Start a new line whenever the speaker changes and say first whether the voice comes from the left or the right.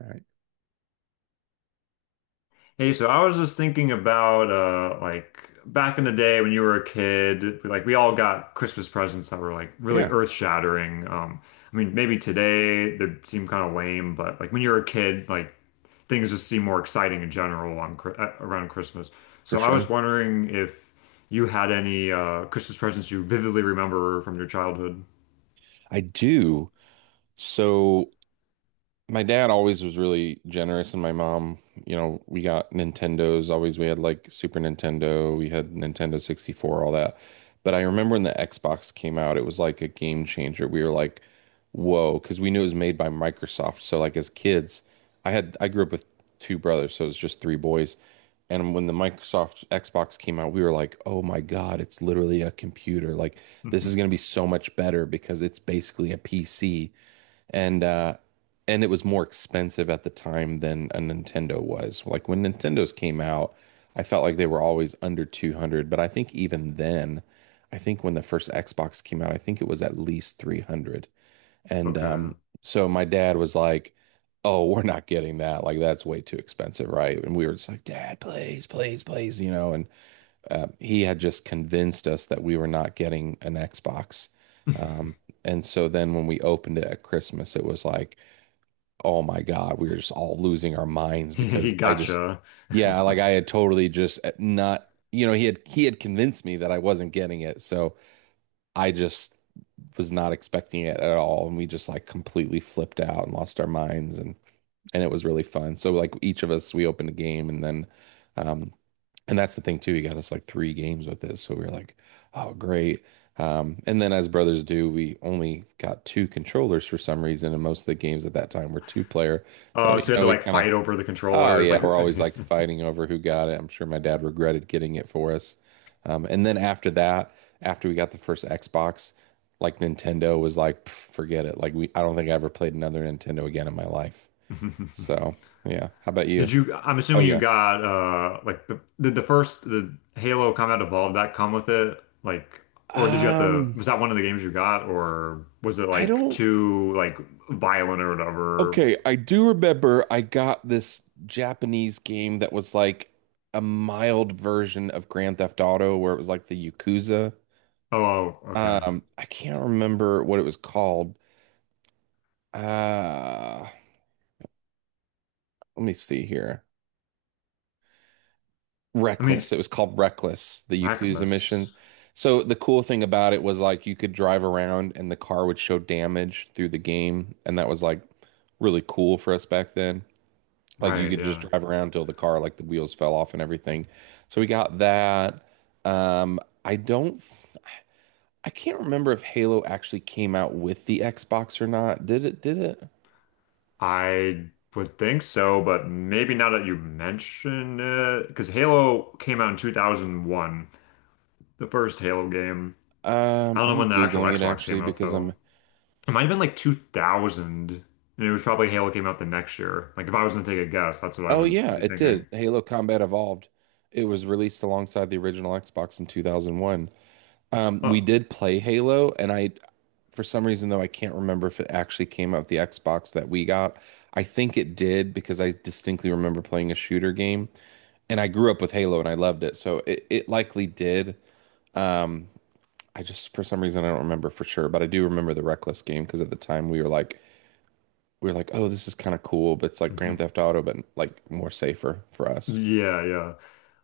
right: All right.
left: Hey, so I was just thinking about like back in the day when you were a kid, like we all got Christmas presents that were like really
right: Yeah,
left: earth-shattering. I mean, maybe today they seem kind of lame, but like when you were a kid, like things just seem more exciting in general on around Christmas.
right: for
left: So I was
right: sure.
left: wondering if you had any Christmas presents you vividly remember from your childhood.
right: I do. So my dad always was really generous, and my mom, you know, we got Nintendos. Always, we had like Super Nintendo, we had Nintendo 64, all that. But I remember when the Xbox came out, it was like a game changer. We were like, whoa, because we knew it was made by Microsoft. So, like, as kids, I grew up with two brothers, so it's just three boys. And when the Microsoft Xbox came out, we were like, oh my God, it's literally a computer. Like, this is going to be so much better because it's basically a PC and uh and it was more expensive at the time than a Nintendo was. Like when Nintendos came out, I felt like they were always under 200, but I think even then, I think when the first Xbox came out, I think it was at least 300. And
left: Okay.
right: so my dad was like, "Oh, we're not getting that. Like that's way too expensive, right?" And we were just like, "Dad, please, please, please," you know, and he had just convinced us that we were not getting an Xbox. Um, and so then when we opened it at Christmas, it was like, oh my God, we were just all losing our minds
left: He gotcha.
right: yeah, like I had totally just eh, not, you know, he had convinced me that I wasn't getting it, so I just was not expecting it at all, and we just like completely flipped out and lost our minds, and it was really fun. So like each of us, we opened a game, um, and that's the thing too. He got us like three games with this, so we were like, "Oh, great!" And then, as brothers do, we only got two controllers for some reason, and most of the games at that time were two player. So
left: Oh,
right: you
left: so you had
right: know,
left: to like fight over the
right: oh
left: controllers,
right: yeah,
left: like
right: we're always like fighting over who got it. I'm sure my dad regretted getting it for us. And then after that, after we got the first Xbox, like Nintendo was like, "Pff, forget it. I don't think I ever played another Nintendo again in my life. So yeah, how about you?
left: Did you? I'm
right: Oh
left: assuming you
right: yeah.
left: got like the did the first the Halo Combat Evolved that come with it, like, or did you have to,
right: Um,
left: was that one of the games you got, or was it
right: I
left: like
right: don't
left: too like violent or whatever?
right: Okay, I do remember I got this Japanese game that was like a mild version of Grand Theft Auto where it was like the Yakuza.
left: Oh, oh, okay.
right: I can't remember what it was called. Uh, Let me see here.
left: I mean, it's
right: Reckless. It was called Reckless, the Yakuza
left: reckless,
right: missions. So the cool thing about it was like you could drive around and the car would show damage through the game, and that was like really cool for us back then. Like you
left: right?
right: could just
left: Yeah,
right: drive around till the car, like the wheels fell off and everything. So we got that. Um, I don't, I can't remember if Halo actually came out with the Xbox or not. Did it? Did it?
left: I would think so, but maybe now that you mention it, because Halo came out in 2001, the first Halo game. I don't know
right: I'm
left: when the actual
right: Googling it
left: Xbox
right: actually
left: came out
right: because I'm,
left: though. It might have been like 2000, and it was probably Halo came out the next year. Like if I was gonna take a guess, that's what I
right: Oh
left: would
right: yeah,
left: be
right: it
left: thinking.
right: did. Halo Combat Evolved. It was released alongside the original Xbox in 2001. We
left: Oh,
right: did play Halo, for some reason though, I can't remember if it actually came out with the Xbox that we got. I think it did because I distinctly remember playing a shooter game, and I grew up with Halo and I loved it, so it likely did. Um, I just for some reason I don't remember for sure, but I do remember the Reckless game because at the time we were like, oh, this is kind of cool, but it's like Grand
left: mhm.
right: Theft Auto, but like more safer for us.
left: Yeah, yeah.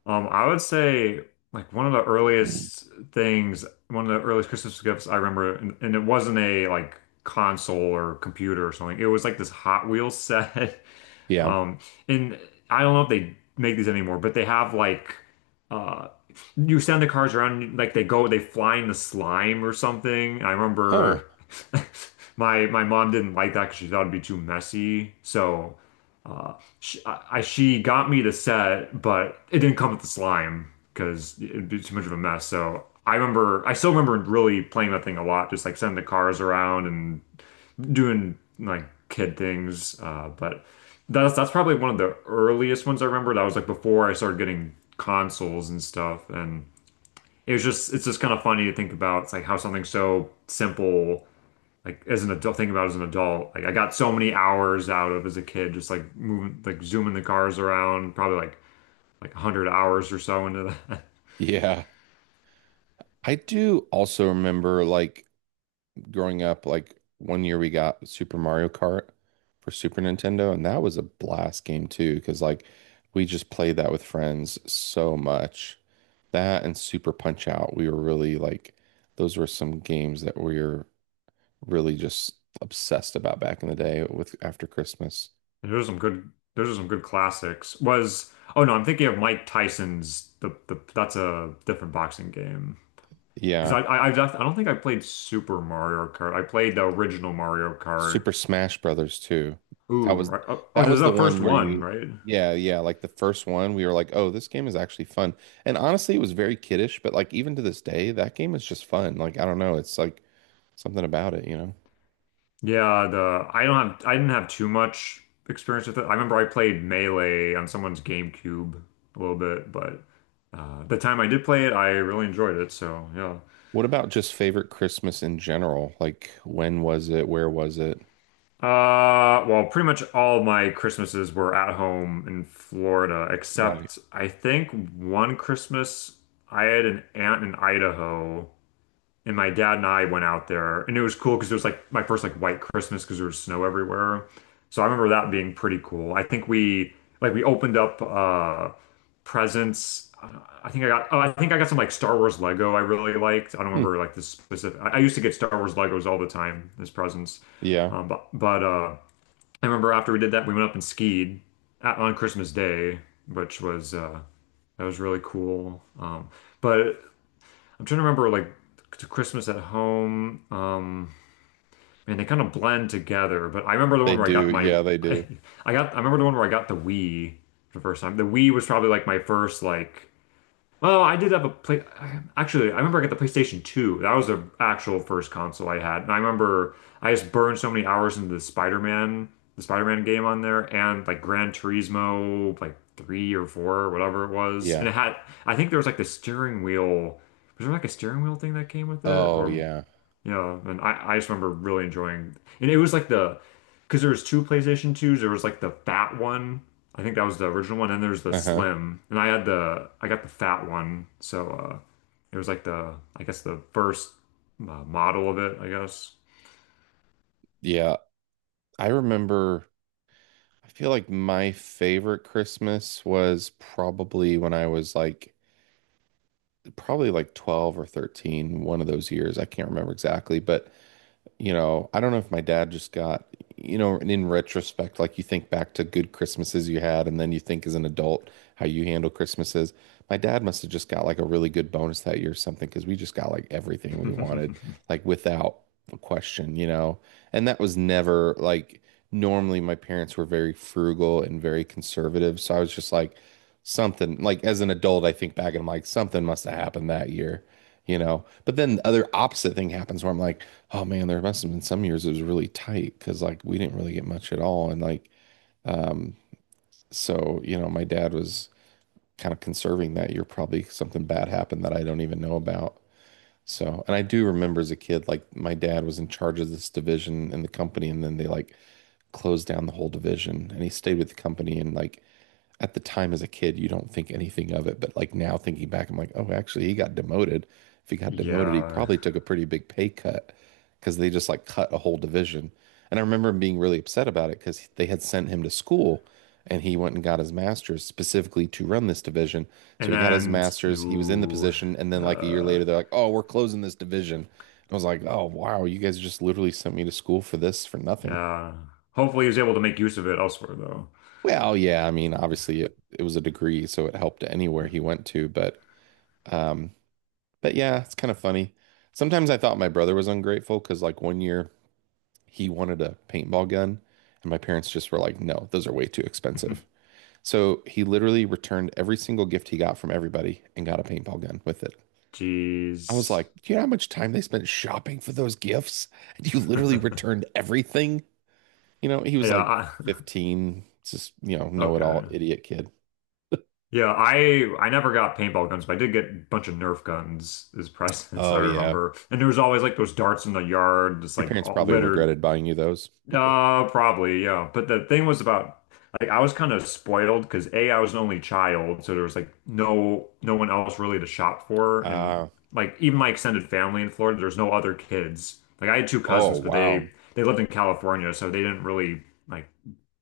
left: I would say like one of the earliest things, one of the earliest Christmas gifts I remember, and it wasn't a like console or computer or something. It was like this Hot Wheels set.
right: Yeah.
left: Um, and I don't know if they make these anymore, but they have like uh you send the cars around, like, they go, they fly in the slime or something. I
right: Huh.
left: remember my mom didn't like that because she thought it'd be too messy. So she got me the set, but it didn't come with the slime because it'd be too much of a mess. So I remember I still remember really playing that thing a lot, just like sending the cars around and doing like kid things. But that's probably one of the earliest ones I remember. That was like before I started getting consoles and stuff. And it was just it's just kind of funny to think about. It's like how something so simple, like as an adult, think about as an adult. Like I got so many hours out of as a kid, just like moving, like zooming the cars around, probably like 100 hours or so into that.
right: Yeah. I do also remember like growing up, like one year we got Super Mario Kart for Super Nintendo, and that was a blast game too, because like we just played that with friends so much. That and Super Punch Out, we were really like, those were some games that we were really just obsessed about back in the day with after Christmas.
left: And there's some good, those are some good classics. Was, oh no, I'm thinking of Mike Tyson's, the that's a different boxing game. Because
right: Yeah.
left: I just I don't think I played Super Mario Kart. I played the original Mario Kart.
right: Super Smash Brothers too. That
left: Ooh,
right: was
left: right. Oh, oh,
right: that
left: this is
right: was the
left: the
right: one
left: first
right: where
left: one,
right: you
left: right?
right: yeah, yeah, like the first one we were like, "Oh, this game is actually fun." And honestly, it was very kiddish, but like even to this day, that game is just fun. Like I don't know, it's like something about it, you know.
left: Yeah, the I don't have I didn't have too much experience with it. I remember I played Melee on someone's GameCube a little bit, but the time I did play it, I really enjoyed it. So yeah.
right: What about just favorite Christmas in general? Like when was it? Where was it?
left: Well, pretty much all my Christmases were at home in Florida,
right: Right.
left: except I think one Christmas I had an aunt in Idaho. And my dad and I went out there, and it was cool because it was like my first like white Christmas because there was snow everywhere. So I remember that being pretty cool. I think we like we opened up presents. I think I got, oh, I think I got some like Star Wars Lego I really liked. I don't
right: Hmm.
left: remember like the specific. I used to get Star Wars Legos all the time as presents.
right: Yeah,
left: But I remember after we did that, we went up and skied at, on Christmas Day, which was that was really cool. But I'm trying to remember like to Christmas at home. And they kind of blend together. But I remember the
right: they
left: one where I got
right: do.
left: my
right: Yeah, they
left: I,
right: do.
left: I got I remember the one where I got the Wii for the first time. The Wii was probably like my first like Oh, I did have a play. Actually, I remember I got the PlayStation 2. That was the actual first console I had. And I remember I just burned so many hours into the Spider-Man game on there and like Gran Turismo, like three or four, or whatever it was. And
right: Yeah.
left: it had, I think there was like the steering wheel. Was there like a steering wheel thing that came with it?
right: Oh,
left: Or
right: yeah.
left: yeah, and I just remember really enjoying, and it was like the, because there was two PlayStation 2s. There was like the fat one. I think that was the original one, and there's the
right: Uh-huh.
left: slim. And I had the, I got the fat one. So it was like the, I guess the first model of it, I guess.
right: Yeah. I remember I feel like my favorite Christmas was probably when I was like probably like 12 or 13, one of those years. I can't remember exactly, but you know, I don't know if my dad just got, you know, and in retrospect, like you think back to good Christmases you had, and then you think as an adult how you handle Christmases. My dad must have just got like a really good bonus that year or something because we just got like everything we wanted, like without a question, you know. And that was never like normally my parents were very frugal and very conservative. So I was just like, something like as an adult, I think back and I'm like, something must have happened that year, you know. But then the other opposite thing happens where I'm like, oh man, there must have been some years it was really tight because like we didn't really get much at all. And like um so, you know, my dad was kind of conserving that year. Probably something bad happened that I don't even know about. So, and I do remember as a kid, like my dad was in charge of this division in the company, and then they like closed down the whole division and he stayed with the company and like at the time as a kid, you don't think anything of it. But like now thinking back, I'm like, oh, actually, he got demoted. If he got demoted, he
left: Yeah.
right: probably took a pretty big pay cut because they just like cut a whole division. And I remember him being really upset about it because they had sent him to school and he went and got his master's specifically to run this division. So
left: And
right: he got his
left: then,
right: master's, he was in the
left: ooh,
right: position. And then like a year
left: uh,
right: later, they're like, oh, we're closing this division. And I was like, oh, wow, you guys just literally sent me to school for this for nothing.
left: yeah. Hopefully he was able to make use of it elsewhere, though.
right: Well, yeah, I mean, obviously it was a degree, so it helped anywhere he went to, but um but yeah, it's kind of funny. Sometimes I thought my brother was ungrateful because like one year he wanted a paintball gun and my parents just were like, "No, those are way too expensive." So he literally returned every single gift he got from everybody and got a paintball gun with it. I was
left: Jeez.
right: like, "Do you know how much time they spent shopping for those gifts? And you literally
left: Yeah,
right: returned everything?" You know, he was like
left: I,
right: 15, just, you know, know-it-all
left: okay.
right: idiot kid.
left: Yeah, I never got paintball guns, but I did get a bunch of Nerf guns as presents, I
right: Oh yeah,
left: remember. And there was always like those darts in the yard, just
right: your
left: like
right: parents
left: all
right: probably
left: littered.
right: regretted buying you those.
left: Probably, yeah. But the thing was about like I was kind of spoiled because A, I was an only child, so there was like no one else really to shop for, and
right: Uh,
left: like even my extended family in Florida, there's no other kids. Like I had two
right: oh,
left: cousins, but
right: wow.
left: they lived in California, so they didn't really like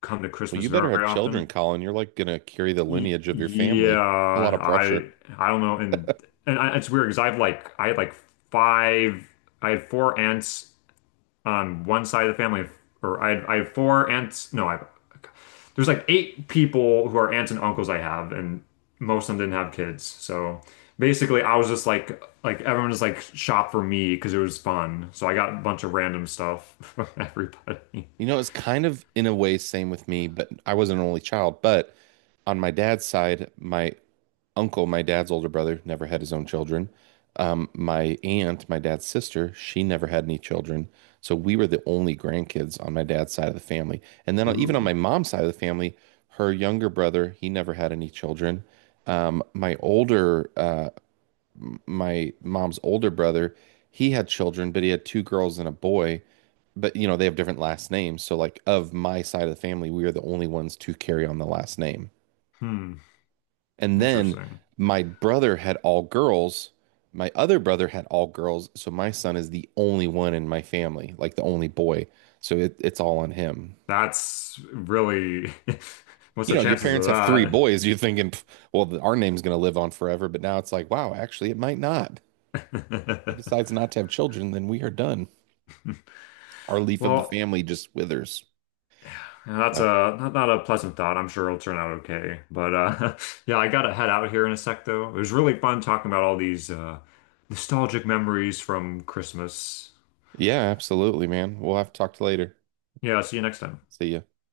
left: come to
right: Well, you
left: Christmas
right: better have
left: very often.
right: children, Colin. You're like gonna carry the
left: Y-
right: lineage of your
left: Yeah,
right: family. A lot of pressure.
left: I don't know, it's weird because I've like I had like five, I had 4 aunts on one side of the family, or I had 4 aunts. No, I there's like 8 people who are aunts and uncles I have, and most of them didn't have kids. So basically, I was just like everyone just like shopped for me because it was fun. So I got a bunch of random stuff from everybody.
right: You know, it's kind of in a way same with me, but I was an only child. But on my dad's side, my dad's older brother, never had his own children. My dad's sister, she never had any children. So we were the only grandkids on my dad's side of the family. And then on- even on my
left: Ooh,
right: mom's side of the family, her younger brother, he never had any children. Um, my older, uh, my mom's older brother, he had children, but he had two girls and a boy. But you know, they have different last names. So like of my side of the family, we are the only ones to carry on the last name.
left: hmm,
right: And then
left: interesting.
right: my brother had all girls. My other brother had all girls. So my son is the only one in my family, like the only boy. So it's all on him.
left: That's really, what's
right: You
left: the
right: know, your
left: chances
right: parents
left: of
right: have three boys. You're thinking, "Pff, well, our name's going to live on forever. But now it's like, wow, actually, it might not. He
left: that?
right: decides not to have children, then we are done. Our leaf of the
left: Well,
right: family just withers.
left: that's
right: So,
left: a not, not a pleasant thought. I'm sure it'll turn out okay. But yeah, I gotta head out here in a sec, though. It was really fun talking about all these nostalgic memories from Christmas.
right: yeah, absolutely, man. We'll have to talk to you later.
left: Yeah, see you next time.
right: See ya.